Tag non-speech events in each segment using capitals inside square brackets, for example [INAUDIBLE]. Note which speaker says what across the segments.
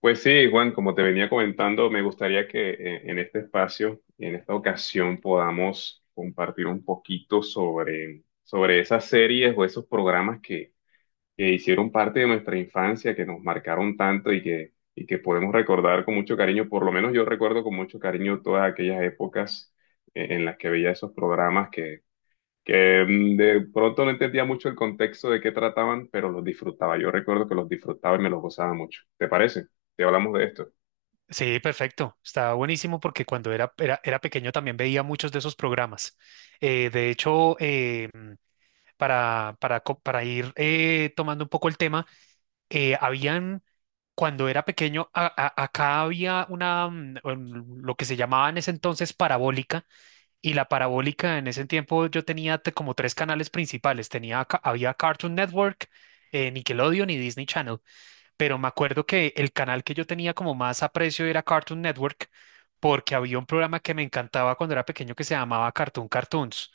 Speaker 1: Pues sí, Juan, como te venía comentando, me gustaría que en este espacio, en esta ocasión, podamos compartir un poquito sobre esas series o esos programas que hicieron parte de nuestra infancia, que nos marcaron tanto y que podemos recordar con mucho cariño. Por lo menos yo recuerdo con mucho cariño todas aquellas épocas en las que veía esos programas que de pronto no entendía mucho el contexto de qué trataban, pero los disfrutaba. Yo recuerdo que los disfrutaba y me los gozaba mucho. ¿Te parece? Si hablamos de esto.
Speaker 2: Sí, perfecto. Estaba buenísimo porque cuando era pequeño también veía muchos de esos programas. De hecho, para ir tomando un poco el tema, eh, habían, cuando era pequeño, acá había lo que se llamaba en ese entonces parabólica, y la parabólica en ese tiempo yo tenía como 3 canales principales. Había Cartoon Network, Nickelodeon y Disney Channel, pero me acuerdo que el canal que yo tenía como más aprecio era Cartoon Network, porque había un programa que me encantaba cuando era pequeño que se llamaba Cartoon Cartoons.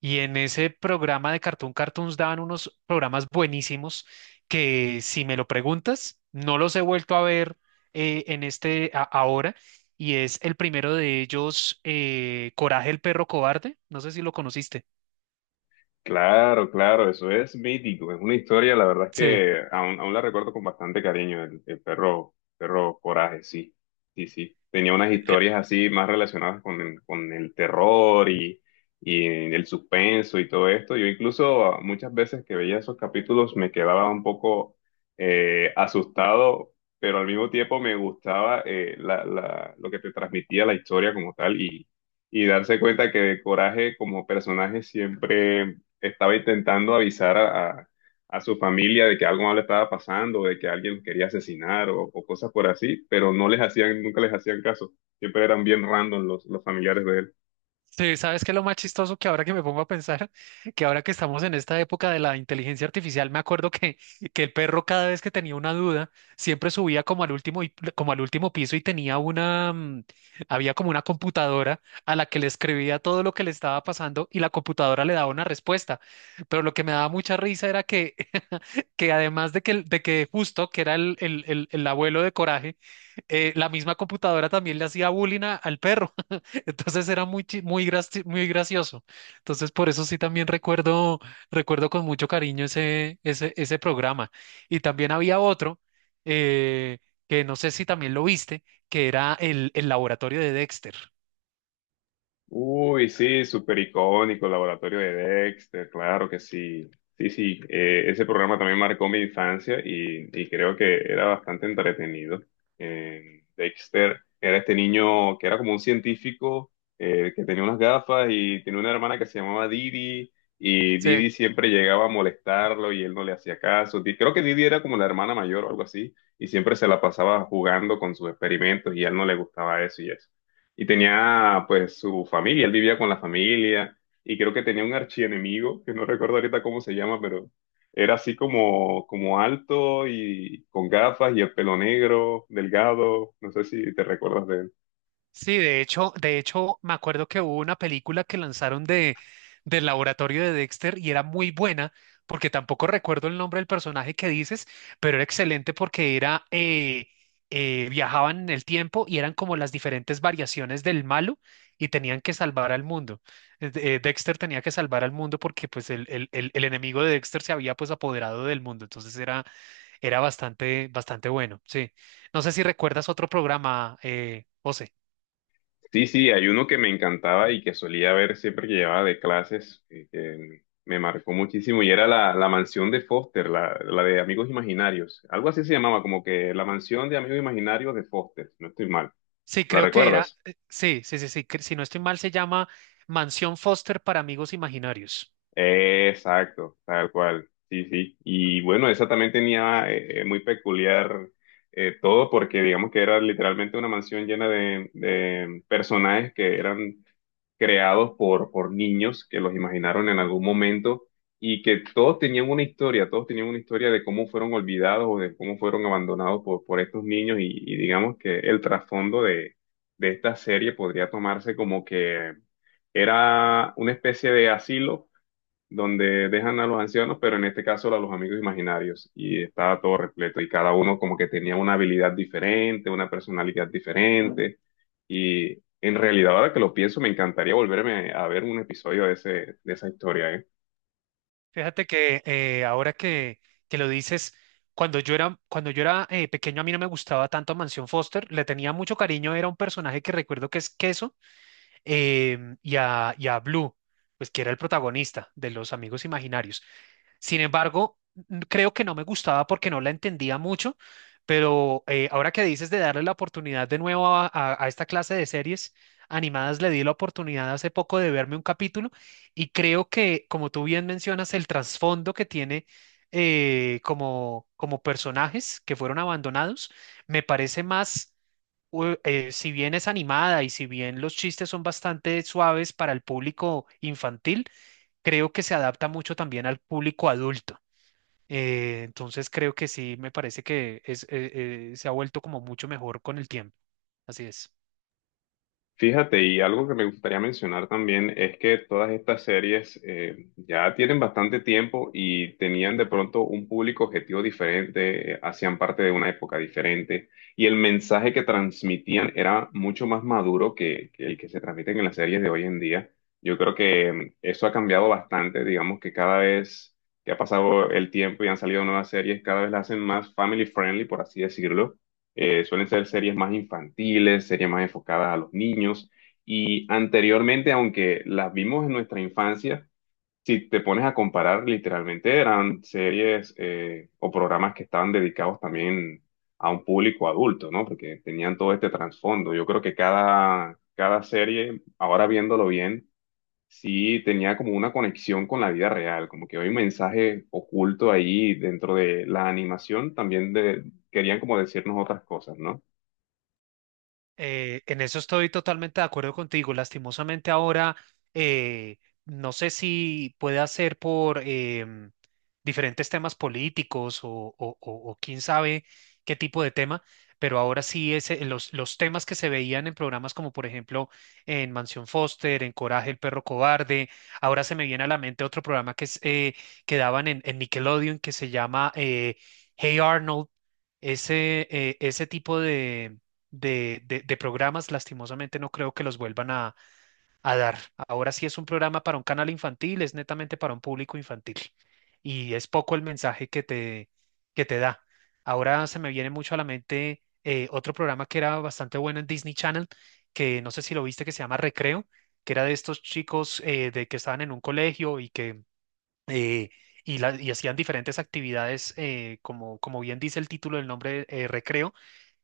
Speaker 2: Y en ese programa de Cartoon Cartoons daban unos programas buenísimos que, si me lo preguntas, no los he vuelto a ver en ahora. Y es el primero de ellos, Coraje el perro cobarde. No sé si lo conociste.
Speaker 1: Claro, claro, eso es mítico, es una historia, la verdad es
Speaker 2: Sí.
Speaker 1: que aún la recuerdo con bastante cariño, el perro, perro Coraje, sí, sí, sí. Tenía unas historias así más relacionadas con con el terror y el suspenso y todo esto. Yo incluso muchas veces que veía esos capítulos me quedaba un poco asustado, pero al mismo tiempo me gustaba lo que te transmitía la historia como tal y darse cuenta que Coraje como personaje siempre estaba intentando avisar a su familia de que algo malo estaba pasando, de que alguien los quería asesinar o cosas por así, pero no les hacían, nunca les hacían caso. Siempre eran bien random los familiares de él.
Speaker 2: Sí, ¿sabes qué es lo más chistoso que ahora que me pongo a pensar? [LAUGHS] Que ahora que estamos en esta época de la inteligencia artificial, me acuerdo que, [LAUGHS] que el perro cada vez que tenía una duda, siempre subía como al como al último piso y tenía había como una computadora a la que le escribía todo lo que le estaba pasando y la computadora le daba una respuesta. Pero lo que me daba mucha risa era que, [LAUGHS] que además de de que justo, que era el abuelo de Coraje, la misma computadora también le hacía bullying al perro. [LAUGHS] Entonces era muy gracioso. Entonces por eso sí también recuerdo, recuerdo con mucho cariño ese programa. Y también había otro eh, que no sé si también lo viste, que era el laboratorio de Dexter.
Speaker 1: Uy, sí, súper icónico, Laboratorio de Dexter, claro que sí. Sí, sí, ese programa también marcó mi infancia y creo que era bastante entretenido. Dexter era este niño que era como un científico que tenía unas gafas y tenía una hermana que se llamaba Didi y
Speaker 2: Sí.
Speaker 1: Didi siempre llegaba a molestarlo y él no le hacía caso. Creo que Didi era como la hermana mayor o algo así y siempre se la pasaba jugando con sus experimentos y a él no le gustaba eso y eso y tenía pues su familia, él vivía con la familia y creo que tenía un archienemigo, que no recuerdo ahorita cómo se llama, pero era así como, como alto y con gafas y el pelo negro, delgado, no sé si te recuerdas de él.
Speaker 2: Sí, de hecho, me acuerdo que hubo una película que lanzaron de del laboratorio de Dexter y era muy buena, porque tampoco recuerdo el nombre del personaje que dices, pero era excelente porque era viajaban en el tiempo y eran como las diferentes variaciones del malo y tenían que salvar al mundo. Dexter tenía que salvar al mundo porque pues el enemigo de Dexter se había pues apoderado del mundo, entonces era bastante, bastante bueno, sí. No sé si recuerdas otro programa, José.
Speaker 1: Sí, sí, hay uno que me encantaba y que solía ver siempre que llevaba de clases, que me marcó muchísimo y era la mansión de Foster, la de Amigos Imaginarios, algo así se llamaba, como que la mansión de Amigos Imaginarios de Foster, si no estoy mal,
Speaker 2: Sí,
Speaker 1: ¿la
Speaker 2: creo que era,
Speaker 1: recuerdas?
Speaker 2: que si no estoy mal se llama Mansión Foster para amigos imaginarios.
Speaker 1: Exacto, tal cual. Sí, sí. Y bueno, esa también tenía muy peculiar todo porque digamos que era literalmente una mansión llena de personajes que eran creados por niños que los imaginaron en algún momento y que todos tenían una historia, todos tenían una historia de cómo fueron olvidados o de cómo fueron abandonados por estos niños y digamos que el trasfondo de esta serie podría tomarse como que era una especie de asilo donde dejan a los ancianos, pero en este caso a los amigos imaginarios, y estaba todo repleto, y cada uno como que tenía una habilidad diferente, una personalidad diferente, y en realidad ahora que lo pienso, me encantaría volverme a ver un episodio de ese, de esa historia, ¿eh?
Speaker 2: Fíjate que ahora que lo dices, cuando yo era pequeño a mí no me gustaba tanto Mansión Foster, le tenía mucho cariño, era un personaje que recuerdo que es Queso, y a Blue, pues que era el protagonista de los amigos imaginarios. Sin embargo, creo que no me gustaba porque no la entendía mucho, pero ahora que dices de darle la oportunidad de nuevo a, a esta clase de series animadas, le di la oportunidad hace poco de verme un capítulo y creo que, como tú bien mencionas, el trasfondo que tiene como, como personajes que fueron abandonados, me parece más si bien es animada y si bien los chistes son bastante suaves para el público infantil, creo que se adapta mucho también al público adulto. Entonces creo que sí, me parece que es se ha vuelto como mucho mejor con el tiempo. Así es.
Speaker 1: Fíjate, y algo que me gustaría mencionar también es que todas estas series ya tienen bastante tiempo y tenían de pronto un público objetivo diferente, hacían parte de una época diferente y el mensaje que transmitían era mucho más maduro que el que se transmite en las series de hoy en día. Yo creo que eso ha cambiado bastante, digamos que cada vez que ha pasado el tiempo y han salido nuevas series, cada vez las hacen más family friendly, por así decirlo suelen ser series más infantiles, series más enfocadas a los niños. Y anteriormente, aunque las vimos en nuestra infancia, si te pones a comparar, literalmente eran series o programas que estaban dedicados también a un público adulto, ¿no? Porque tenían todo este trasfondo. Yo creo que cada serie, ahora viéndolo bien, sí tenía como una conexión con la vida real, como que hay un mensaje oculto ahí dentro de la animación, también de, querían como decirnos otras cosas, ¿no?
Speaker 2: En eso estoy totalmente de acuerdo contigo. Lastimosamente ahora, eh, no sé si puede ser por em, diferentes temas políticos o o quién sabe qué tipo de tema, pero ahora sí es, los temas que se veían en programas como por ejemplo en Mansión Foster, en Coraje, el perro cobarde. Ahora se me viene a la mente otro programa que daban en Nickelodeon que se llama Hey Arnold. Ese, ese tipo de, de programas, lastimosamente no creo que los vuelvan a dar. Ahora sí es un programa para un canal infantil, es netamente para un público infantil y es poco el mensaje que te da. Ahora se me viene mucho a la mente otro programa que era bastante bueno en Disney Channel, que no sé si lo viste, que se llama Recreo, que era de estos chicos de que estaban en un colegio eh, Y y hacían diferentes actividades, como, como bien dice el título del nombre, recreo,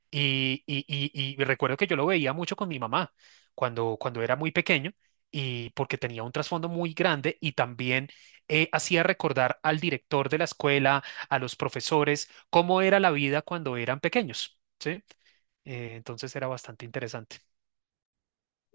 Speaker 2: y recuerdo que yo lo veía mucho con mi mamá cuando, cuando era muy pequeño y porque tenía un trasfondo muy grande y también hacía recordar al director de la escuela, a los profesores, cómo era la vida cuando eran pequeños, ¿sí? Entonces era bastante interesante.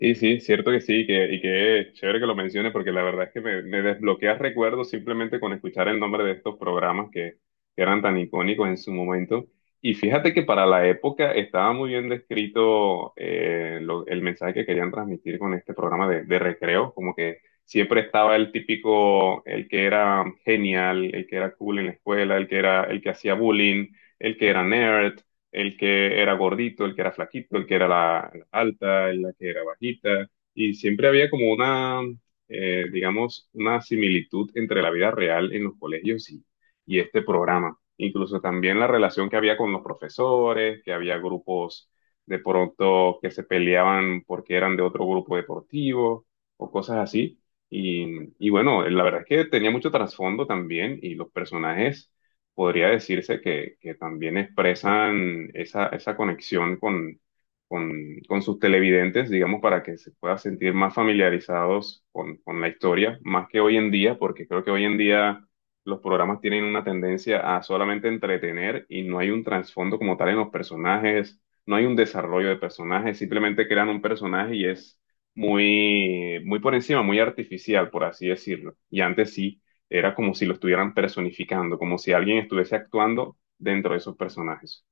Speaker 1: Y sí, cierto que sí, y que es chévere que lo menciones, porque la verdad es que me desbloqueas recuerdos simplemente con escuchar el nombre de estos programas que eran tan icónicos en su momento. Y fíjate que para la época estaba muy bien descrito el mensaje que querían transmitir con este programa de recreo, como que siempre estaba el típico, el que era genial, el que era cool en la escuela, el que era, el que hacía bullying, el que era nerd el que era gordito, el que era flaquito, el que era la alta, la que era bajita, y siempre había como digamos, una similitud entre la vida real en los colegios y este programa. Incluso también la relación que había con los profesores, que había grupos de pronto que se peleaban porque eran de otro grupo deportivo o cosas así. Y bueno, la verdad es que tenía mucho trasfondo también y los personajes podría decirse que también expresan esa, esa conexión con, con sus televidentes, digamos, para que se puedan sentir más familiarizados con la historia, más que hoy en día, porque creo que hoy en día los programas tienen una tendencia a solamente entretener y no hay un trasfondo como tal en los personajes, no hay un desarrollo de personajes, simplemente crean un personaje y es muy, muy por encima, muy artificial, por así decirlo. Y antes sí era como si lo estuvieran personificando, como si alguien estuviese actuando dentro de esos personajes.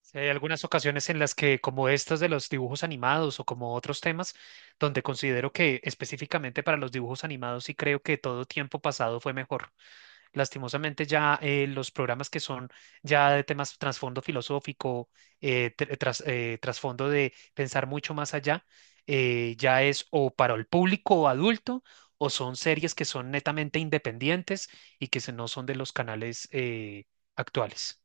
Speaker 2: Sí, hay algunas ocasiones en las que, como estas de los dibujos animados o como otros temas, donde considero que específicamente para los dibujos animados sí creo que todo tiempo pasado fue mejor. Lastimosamente ya los programas que son ya de temas trasfondo filosófico, trasfondo de pensar mucho más allá, ya es o para el público adulto o son series que son netamente independientes y que no son de los canales actuales.